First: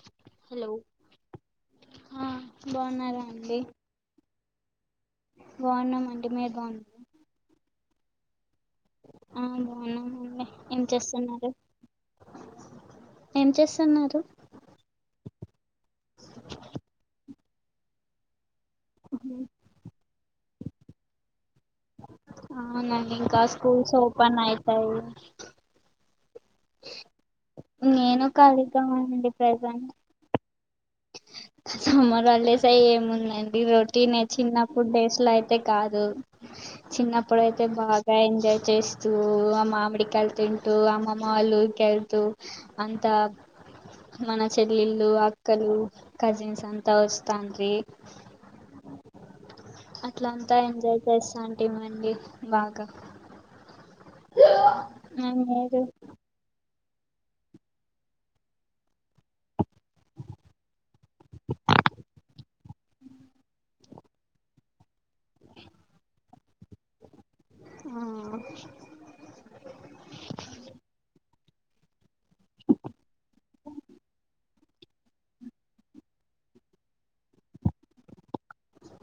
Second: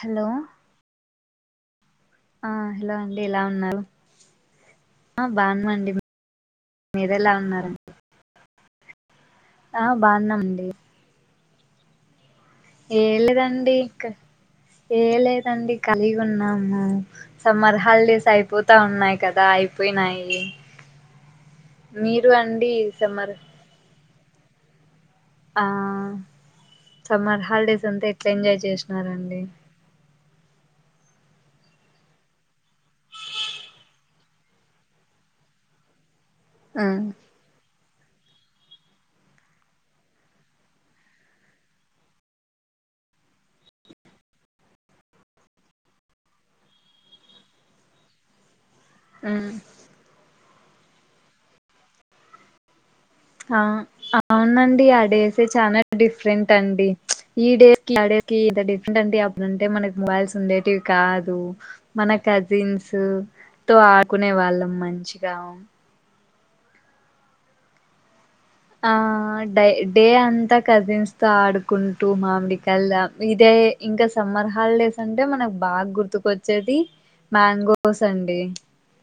Hello ఆ hello అండి ఎలా ఉన్నారు ఆ బాగున్నాండి బాగున్నామండి మీరు బాగున్నారా మీరు ఎలా ఉన్నారు ఆ బావున్నామండి బాగున్నామండి ఏం చేస్తున్నారు ఏం లేదండి ఇకా ఏ లేదండి కాలిగా ఉన్నాము సమ్మర్ హాలిడేస్ అయిపోతే తాన్నాయి కదా అయిపోయినాయి మీరు అండి అవునండి సమ్మర్ ఇంకా స్కూల్స్ ఓపెన్ అయితాయి ఆ సమ్మర్ హాలిడేస్ అంతా నేను ఎట్లా ఎంజాయ్ ఖాళీగా అండి చేసినారండి ప్రజెంట్ [unintelligible] సమ్మర్ హాలిడేస్ ఏముందండి రొటీనే చిన్నప్పుడు డేస్ లో అయితే కాదు ఆ చిన్నప్పు అప్పుడైతే బాగా ఎంజాయ్ చేస్తూ ఆ మామిడి కాయలు తింటూ అమ్మమ్మ వాళ్ళ ఉరికి వెళ్తూ అంతా మన చెల్లిళ్ళు అక్కలు కజిన్స్ అంతా వస్తాన్రీ ఆహ్ అట్లంతా ఎంజాయ్ చేస్తాంటిమండి బాగా ఆ అవునండి ఆ ఆడేసే మీరు చానా డిఫ డిఫరెంటండి ఈ డేస్ ఆ డేస్ డిఫరెంటి అప్పుడు ఉంటే మనకి మొబైల్స్ ఉండేటి కాదు మన కజిన్స్ తో ఆడుకునే వాళ్ళం మంచిగా ఆ ఆహ్ డై డే అంతా కజిన్స్తో ఆడుకుంటూ మామిడ్కాల్ ఇదే ఇంకా సమ్మర్ హాల్డేస్ అంటే మనకు బా గుర్తుకొచ్చేది మ్యాంగోసండి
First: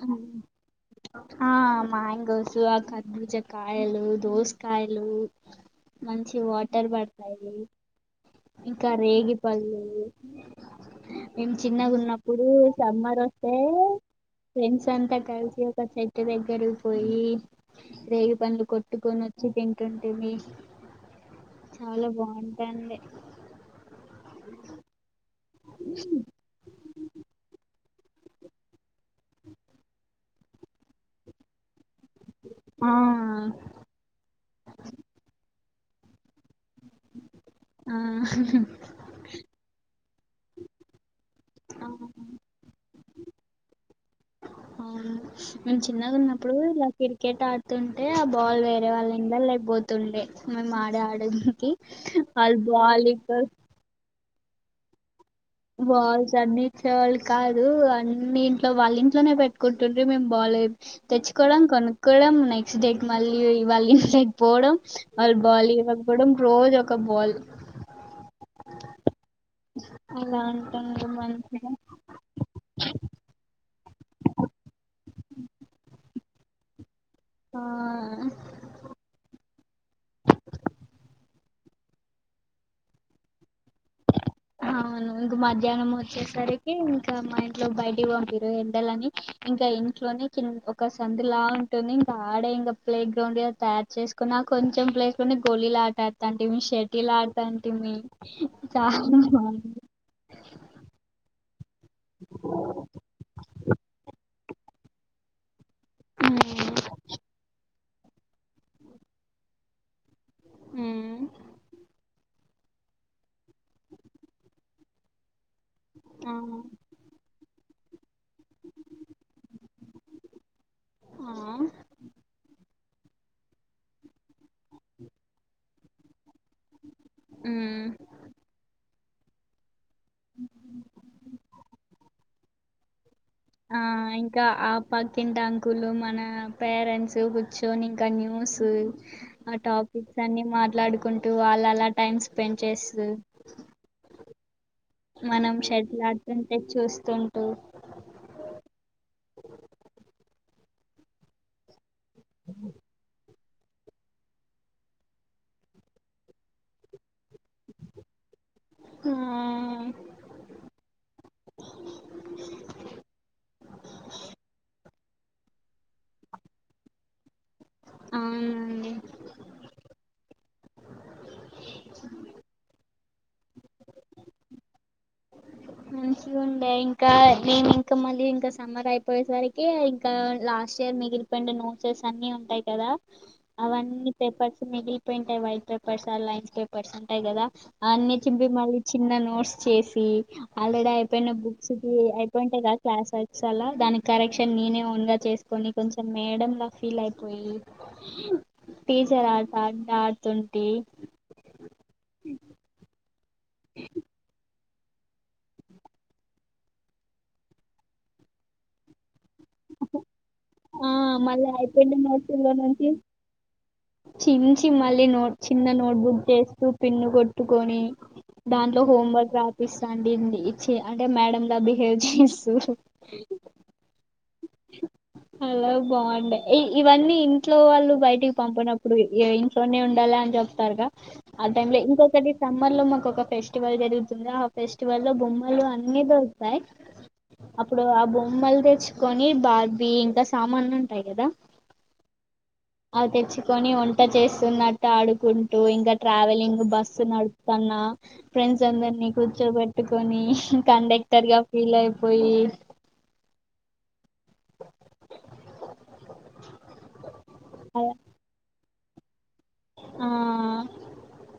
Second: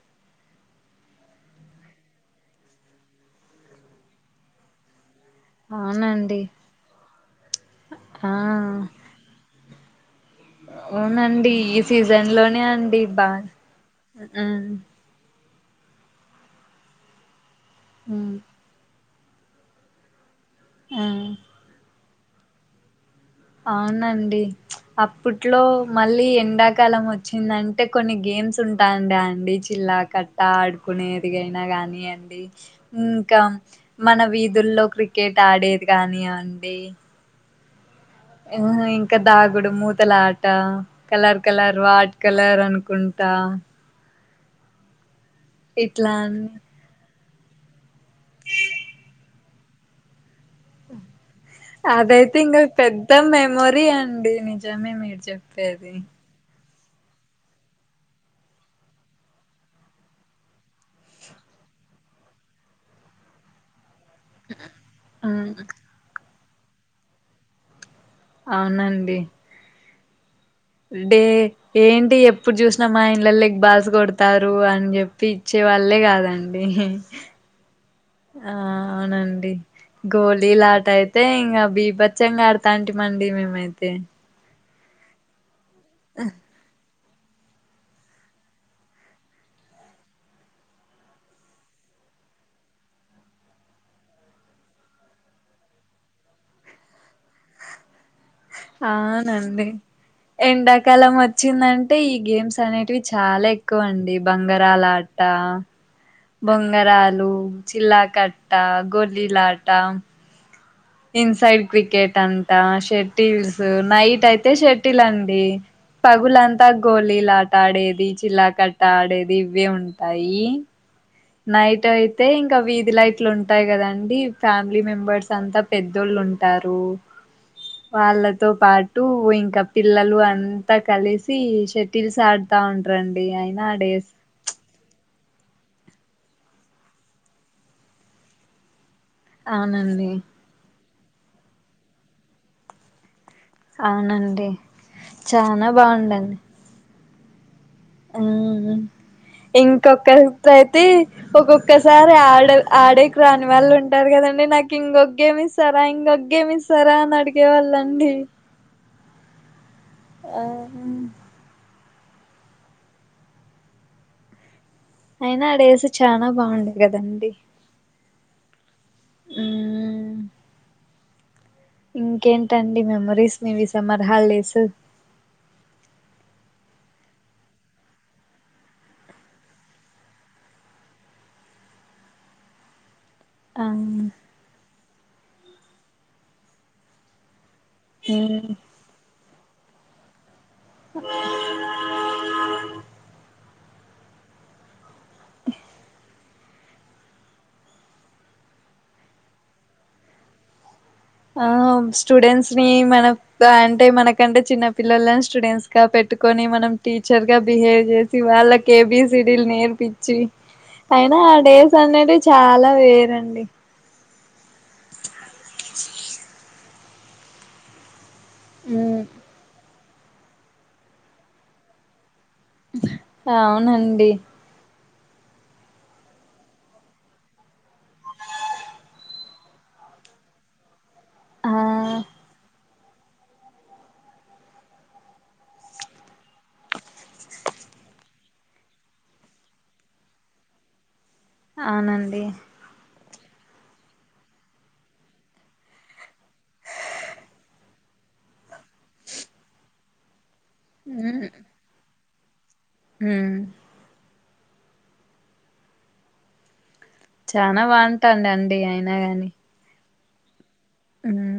ఆహ్ ఆ మ్యాంగోస్ ఆ కర్బుజాకాయలు దోస్కాయలు మంచి అవునండి వాటర్ పడ్తాయి ఆ ఇంకా రేగి పళ్ళు అవునండి మేము ఈ సీజన్ చిన్నగున్నప్పుడు లోనే అండి సమ్మర్ బాగా ఒస్తే ఉమ్ ఫ్రెండ్స్ అంతా కల్సి ఒక చెట్టు దగ్గర పోయి రేగి ఉమ్ పంన్లు కొట్ కొట్టుకొని వచ్చి తింటుంటిమి ఆ చాలా బాఉంటయండి అవ్నండి అప్పట్లో మళ్ళీ ఎండాకాలం వచ్చిందంటే కొన్ని గేమ్స్ ఉంటాండి అండి చిల్లా కట్టా ఆడతకునేదిగైనా గాని అ ఆ ఇంకా మన వీధుల్లో క్రికెట్ ఆడేది గానియండి ఉమ్ ఇంకా దాగుడు మూతలాట కలర్ కలర్ ఆ వాట్ కలరనుకుంటా అవతను నేను ఇట్లా అన్ని. చిన్నగున్నప్పుడు ఇలా క్రికెట్ ఆడ్తుంటే ఆ బాల్ వేరే వాళ్ళింద్లాలకుపోతుండే మేమడే ఆడకి అదైతే ఇంక పెద్ద మెమొరీ అండి నిజమే మీరు చెప్ బాల్స్ జర్నీచ్చేవాళ్ళు కాదు అన్ని ఇంట్లో వాళ్ళింట్లోనే పెట్టుకుంటుండి మేము బాలేదు తెచ్చుకోవడం కనుక్కోవడం నెక్స్ట్ డేక్ మళ్ళీ వాళ్ళి పోవడం వాళ్ళు హ్మ్, బాలివ్వకపోవడం రోజోక బాల్ అవ్నండి అలం డే ఏంటి ఎప్పు ఎప్పుడు చూస్నా మా ఇంలలాకి బాల్స్ కొడ్తారు అని చెప్పి ఇచ్చే వాళ్ళే కాదండి ఆ అవునండి గోళీలాటైతే ఇంకా బీభచ్చంగా ఆడ్తాంటి మండి మేమైతే అవ్ను ఇంగ మధ్యాహ్నం ఒచ్చేసరికి ఇంకా మా ఇంట్లో బయటికీ వంపరు ఎండలని ఇంకా ఇంట్లోనే కింద ఒక సందులా టుంది ఇంకా ఆడే ఇంకా ప్లే గ్రౌండ్ ఉంది చేస్కున్నా కొంచెం ప్లేస్లోనే గోళిలాట తంటిమీ షెటిలాడ్తాంటిమీ అవునండి ఎండాకాలం ఒచ్చిందం అంటే ఈ గేమ్స్ అనేటివి చాలా ఎక్కువ అండి బంగరలాట ఉమ్ బొంగరలు చిల్లా కట్టా గోలీలాటా ఉమ్, ఇన్ సైడ్ క్రికెట్ అంతా షటిల్స్ నైటైతే షటిలండి ఆ పగులంతా గోళలాట ఆడేది చిల్లా కట్ట ఆడేది ఇవే ఉంటాయి ఆ నైటైతే ఇంకా వీధిలై ట్లుంటాయి కదండి ఫ్యామిలీ మెంబర్స్ అంతా పెద్దోళ్ళు ఉం ఉంటారు ఉమ్, వాళ్ళతో పాటు ఇంకా పిల్లలు అంతా కలిసి షటిల్స్ ఆడ్తా ఉంటారండి అయినా ఆ డేస్ ఇంకా ఆ పకింట అంకులు మన పేరెంట్స్ కూర్చొని ఇంకా న్యూస్ ఆ అవునండి టాపిక్స్ అన్ని మాట్లాడుకుంటూ ఆళ్ళ అలా టైమ్ స్పెండ్ చేస్తు అవునండి చాన బాగుందండి ఏ చూస్తుంటూ ఉమ్ ఇంకొకరయితే ఒక్కొక్కసారి ఆడ ఆడేకి రాని వాళ్ళు ఉం టరు కదండి నాకు ఇంకొగేమి ఇస్తారా ఇంకొగేమి ఇస్తారా అని అడిగేవాళ్ళండి ఉమ్ ఆ అయినా ఆడేస్ చాలా బాగుండేది కదండి ఆ ఉంది ఉమ్ ఇంకేంటండి మెమరీస్ ఇవి సమ్మర్ హాల్ డేస్ మంచిగుండె ఇంకా నేన్ ఇంకా మళ్ళీ ఇంకా సమ్మర్ అయిపోయేసరికి కా లాస్ట్ ఇయర్ మిగిలి పొయిన నోట్సెస్ అన్ని ఉంటాయ్ కదా ఆ అవన్నీ పేపర్స్ మిగిలి పోయి ఉంటాయ్ వైట్ పేపర్స్ ఆ లైన్స్ పేపర్స్ ఉంటాయ్ గదా అన్ని చింపి ఉమ్ మళ్ళీ చిన్న నోట్స్ చేసి ఆల్రెడీ అయిపోయిన బుక్ [unintelligible] అలా దానికి కరెక్షన్ నేనే ఓన్ గా చేసుకొని కొంచెం మేడం లా ఫీల్ అయిపోయి టీచర్ ఆట అంట ఆడుతుంటి ఆ స్టూడెంట్స్ ని మన అంటే మనకంటే చిన్న పిలలన్ స్టూడెంట్స్ గా పెట్టుకొని మనం టీచర్ గా బిహేవ్ చేసి వాళ్ళక్ ఏబీసిడిలు నేర్పిచ్చి అయినా ఆ మళ్ళీ డేస్ అయిపోయిన అనేది నోట్స్లో చాలా నుంచి వేరండి చించి మళ్ళీ నో చిన్న నోట్బుక్ చేస్తూ పిన్ను కొట్టుకొని దాంట్లో ఉమ్ హోమ్ వర్క్ రాపిస్తండి ఇచ్చి అంటే మేడమ్ గా బిహేవ్ చేస్ అవునండి అలా బాగుండె ఇ ఇవన్నీ ఇంట్లో వాళ్ళు బయటికి పంపనప్పుడు ఇ ఇంట్లోనే ఉండాల అని చెప్తారుగా ఆ టైంలో ఇంకొకటి స మ్మర్లో మాకొక ఫెస్టివల్ జరుగుతుంది ఆ ఫెస్టివల్ లో బొమ్మలు అన్ని దొరుకుతాయ్ అప్పుడు ఆ బొమ్మలు తెచ్చుకొని బాబీ ఇంకా సామాన్లు ఉంటాయి కదా అవునండి అవి తెచ్చుకొని వంట చేస్తున్నట్టు ఆడుకుంటూ ఇంకా ట్రావెలింగ్ బస్సు నడుప్తన్నా ఫ్రెండ్స్ అందరినీ కూర్చోబెట్టుకొని కండక్టర్ గా ఫీల్ అయిపోయి ఉమ్ చానా బాగుంటాండె అండి అయినా గాని ఆ.. ఉమ్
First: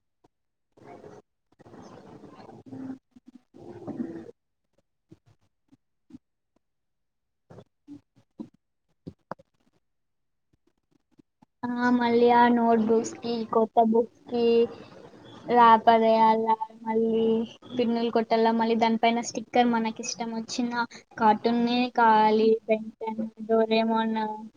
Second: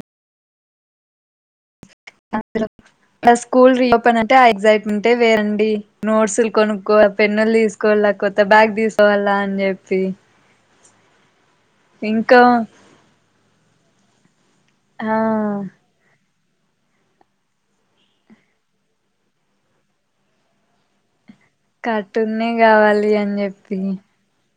[inaudible] నా స్కూల్ రీ ఓపెన్ అంటే ఆ ఎగ్జైట్మెంటె వేరండి నోట్స్లు కొనుక్కో పెన్నులు తీసు కోల కొత్త బ్యాగ్ తీసుకోవాలా అన్ జెప్పి ఆ మళ్ళీ ఆ ఇంకా నోట్ బుక్స్ కి కొత్త బుక్స్ కి ఆ రా పదయాల మళ్ళీ పిన్నులు కొట్టాల మళ్ళీ దానిపైన స్టిక్కర్ మనకిష్టం వచ్చిన కార్టూనే కార్టూన్నే కావలి కావాలి అని చెప్పి [unintelligible]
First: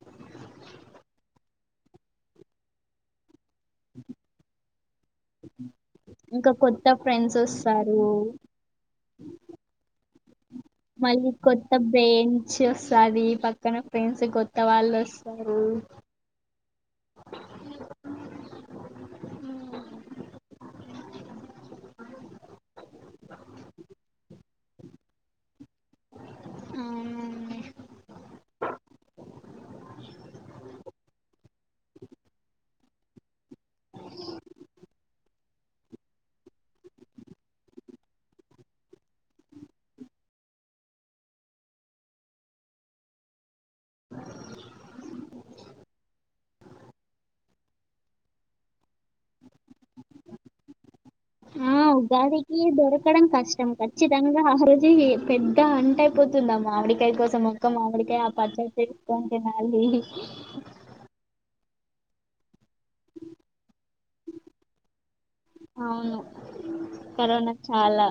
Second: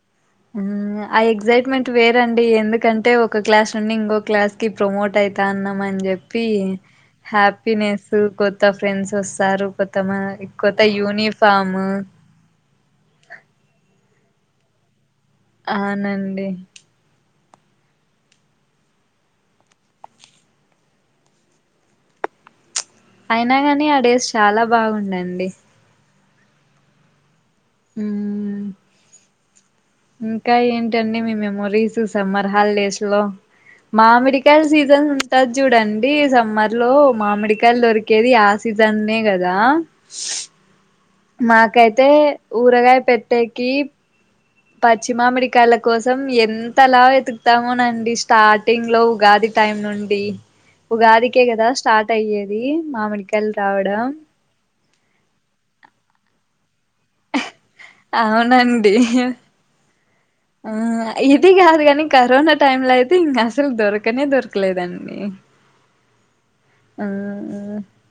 ఆ ఎగ్సైట్మెంట్ వేరండి ఎందుకంటే ఒ ఒక క్లాస్ నుండి ఇంగో క్లాస్ కి ప్రమోట్ అయితాన్నాం అన్ జెప్పి ఇంకా కొత్త ఫ్రెండ్స్ వస్తారు హ్యాపీనెస్సు కొత్త ఫ్రెండ్స్ వస్తారు కొత్త మ కొత్త మళ్ళీ కొత్త యూనిఫాము బెంచ్ వస్తాది పక్కన ఫ్రెండ్స్ కొత్త వాళ్ళు వస్ అవునండి అయినా గాని ఆ డేస్ చాలా బాగుడెనండి అవునండి ఉమ్ ఇంకా ఏంటండి మీ మెమోరీస్ సమ్మర్ హాలిడేస్ లో మామడికాయల్ సీజన్ ఉంటది జూడండి సమ్మర్ లో మామిడికాయలు దొరికేది ఆ సీజన్నే గదా. మాకైతే ఊరగాయ పెట్టేకి. పచ్చిమామిడికాయల కోసం ఎంత లా వెతుకుతామోనండి స్టార్టింగ్ లో ఉగాది టైం నుండి. ఉగాదికే కదా ఆ స్టార్ట్ ఉగాదికి అయ్యేది దొరకడం మామిడికాయలు కష్టం రావడం ఖచ్చితంగా. ఆ రోజు ఇ పెద్ద అంట అయిపోతుంద మామిడికాయ కోస మ. కొత్త మామిడికాయ పచ్చడి అవునండి తింటుంటే మళ్ళీ. ఆ ఇది గాదు గని కరోనా టైమ్ లో అయితే ఇంకా అసల్ దొరకనే దొరకలేదండి. అవును ఆ కరోనా చాలా.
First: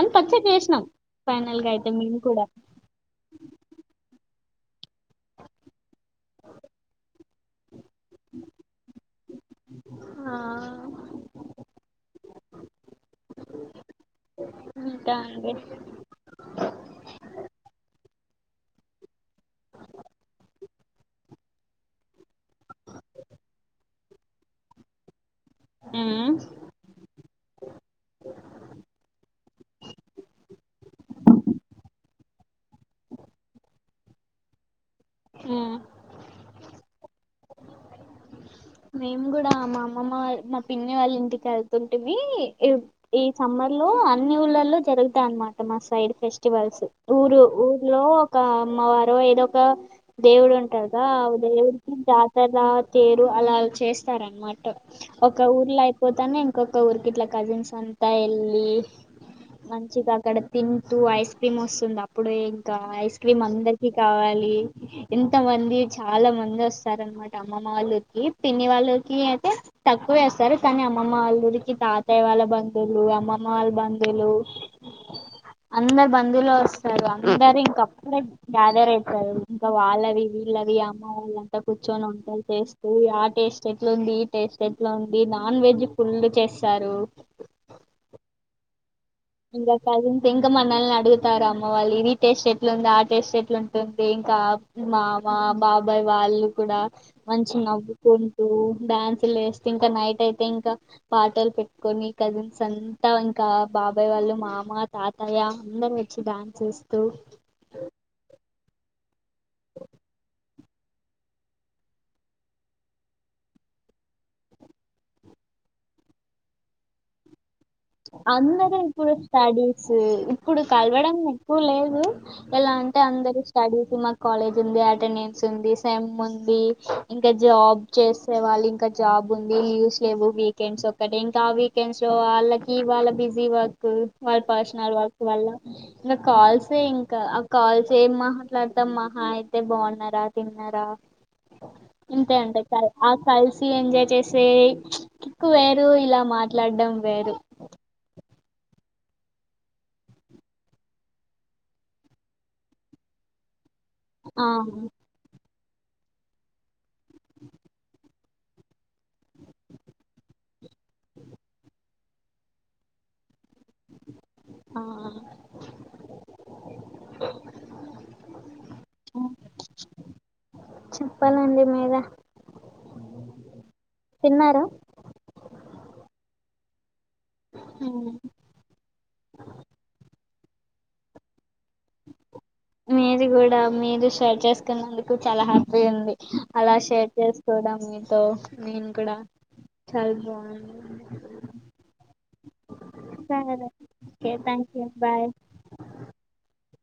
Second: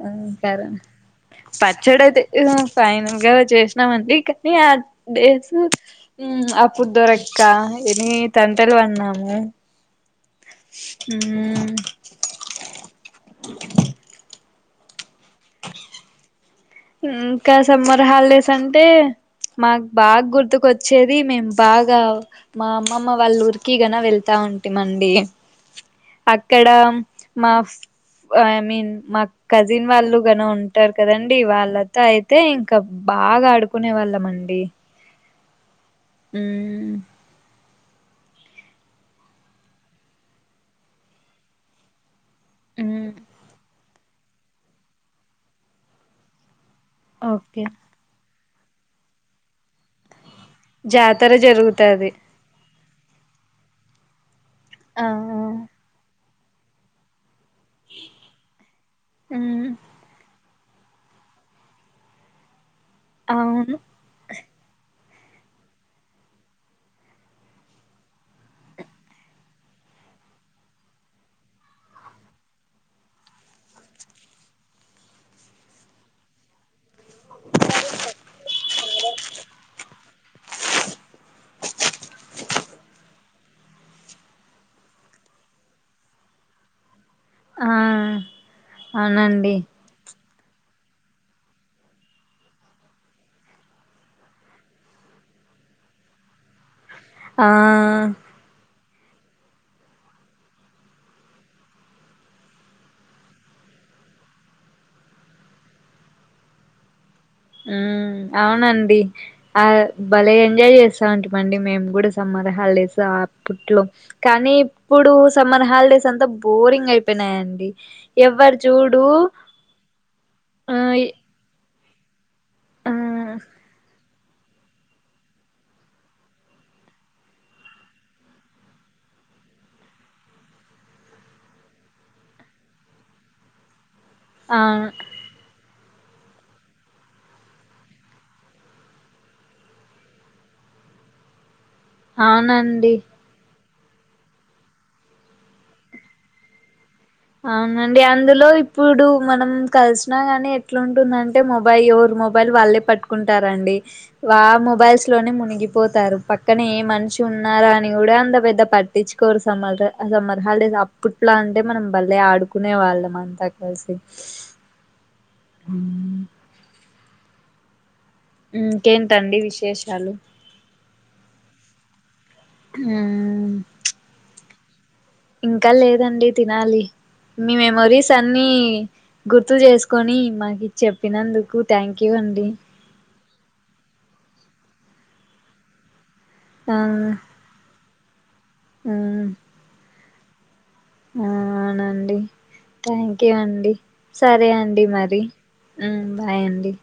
అంత అర్జట్ సరే చేసినం ఫైనల్గా అయితే మేము కూడా. ఫైనల్ గా జేసినామండి కానీ ఆ డేసు. ఉమ్ అప్పుడు దొరక్క ఎన్నీ తంటలు పడినాము. ఆ. ఉమ్. ఉంటా అండి. ఉమ్కా సమ్మర్ హాలిడేసంటే మాకు బాగా గుర్తుకొచ్చేది మేమ్. బాగా మా అమ్మమ్మ వాళ్ళు ఊరికిగన వెళ్తా ఉంటిమండి. ఉమ్ అక్కడ మాప్. ఓ ఐ మీన్ మా కజిన్ వాళ్ళు గన ఉంటారు కదన్. డి వాళ్ళంతా అయితే ఇంకా బాగా ఆడుకునే వాళ్ళం మండి. ఉమ్. ఉమ్. మేము గుడా మా అమ్మమ్మ వాల్ మా పిన్ని వాళ్ళ ఇంటికి ఏళ్తుంటిమీ ఈవ్ ఉమ్ ఈ సమ్మర్. ల్లూ అన్ని ఊళ్లలో జరుగుతాయన్నమాట మా సైడ్ ఫెస్టివల్స్ ఊరు ఓకే ఊర్లో. ఒక అమ్మ వారు ఏదో ఒక దేవుడు ఉంటారు గ ఆ జాతర దేవుడికి జరుగుతది జా. తదా తేరు అలా చేస్తారన్నమాట. అవును. ఇంకా ఊర్లో అయిపోతానే ఇంకొక ఊరికి ఇట్లా కజిన్స్ అంతా ఎళ్ళి. ఉమ్ మంచిగా అక్కడ తింటూ ఐస్ క్రీమ్ ఓస్తుంది అప్పుడే ఇంకా ఐస్ క్రీమ్ అవును అందరికి. కావాలి ఎంత మంది చాలా మంది ఓస్తారన్నమాట అమ్మమ్మ వాళ్ళు. ఈ పిన్ని వాళ్ళ కి అంటే. తక్కువే అస్తారు కానీ అమ్మమ్మ వాళ్ల ఇంటికి తాతయ్య వాళ్ళ బంధువులు అమ్మమ్మ వాళ్ళ బంధువులు. అందరు బందువులు ఓస్. స్తారు అందరింక అప్పుడే గ్యాదర్ అయితరు ఇంకా వాళ్ళవి వీళ్ళని అమ్మ వాళ్ళ. అంత కూర్చొనో తలప్స్. సి ఉ ఆ టేస్ట్ ఎట్లా ఉంది ఈ టేస్ట్ ఎట్లా ఉంది నాన్ వెజ్ ఫుల్ చేస్తారు. ఆ అవునండి. ఇంగ. కజిన్స్ ఇంకా మనల్ని అడుగుతారు అమ్మ వాళ్ళు ఇది టేస్ట్ ఎట్లుంది ఆ టేస్ట్ ఎట్లుంటుంది ఇంకా. మామ బాబాయ్ వాళ్ళు కూడా ఆ మంచి నవ్వుతూ. డ్యాన్స్లు ఎస్కుంట ఇంకా నైట్ అయితే ఇంకా పాటలు పెట్టుకొని కజిన్స్ అంతా ఇంకా బా అబ్బాయి వాళ్ళు మామ తాతయ్య అందరు వచ్చి డాన్స్ చేస్తూ.. ఉమ్ అవునండి. ఆ బలే ఎంజాయ్ చేసామండి మేము కూడా సమ్మర్ హాలిడేస్ అప్పుట్లో కానీ ఇప్పుడు సమ్మర్ హాల్డేస్ అంతా బోరింగ అ యినాయండి అందరు ఇప్పుడు స్టడీస్ ఇప్పుడు ఆ కల్వడం ఎక్కువ లేదు ఎలా ఆ అంటే అందరు స్టడీస్ మ కాలేజుంది అటెండెన్స్ ఉంది సెముంది ఇంకా జాబ్ చేసి వాళ్ళు ఇంకా జాబ్ ఉంది లీవ్స్ లేవు వీకెండ్స్ ఒక్కటి ఇంకా ఆ వీకెండ్స్లో వాళ్ళకి ఈ వాళ్ళ బిజీ వర్కూ వాళ్ళ అవును పర్సనల్ వర్క్ వల్ల ఇకా కాల్సే ఇంకా ఆ కాల్స్ ఏం మాట్లాడతాం మహా అయితే బాగున్నారా తిన్నారా అంతే ఉంత అవునండి క కల్సి ఎంజాయ్ చేసే కిక్కు వేరు ఇలా మాట్లాడడం వేరు అవ్నండి అందులో ఇప్పుడు మనం కల్సినా గాని ఎట్లాంటుందంటే మొబైల్ ఎవరు మొబైల్ వాళ్ళే పట్టుకుంటారండి వా ఆ మొబైల్స్లోనే మునిగిపోతారు పక్కనే ఏ మనిషి ఉన్నారా అని కూడా అంత పెద్ద పట్టి పట్టించుకోరు సమ్మర్ ఆ సమ్మర్ హాలిడేస్ అప్పుట్లా అంటే మనం బలే ఆడుకునే వాళ్ళం అంతా కలిసి ఆహ్ ఇంకేంటండి విశేషాలు చెప్పాలండి మీరే ఆహ్ తిన్నారా ఇంకా లేదండి తినాలి మీ మెమొరీసన్ని గుర్తు చేస్కొని మాకు చెప్పినందుకు థ్యాంక్యూ అండి మీరు కూడా మీరు షేర్ చేస్కున్నందుకు చాలా హ్యాపీ ఉంది అలా ఆ షేర్ చేసు చూడం మీతో నేను కూడా చాలా బాగుంది ఆ అవ్నండి థ్యాంక్యూ సరే అండి ఓకే సరే థ్యాంక్ అండి యూ మరి బాయ్ బాయండి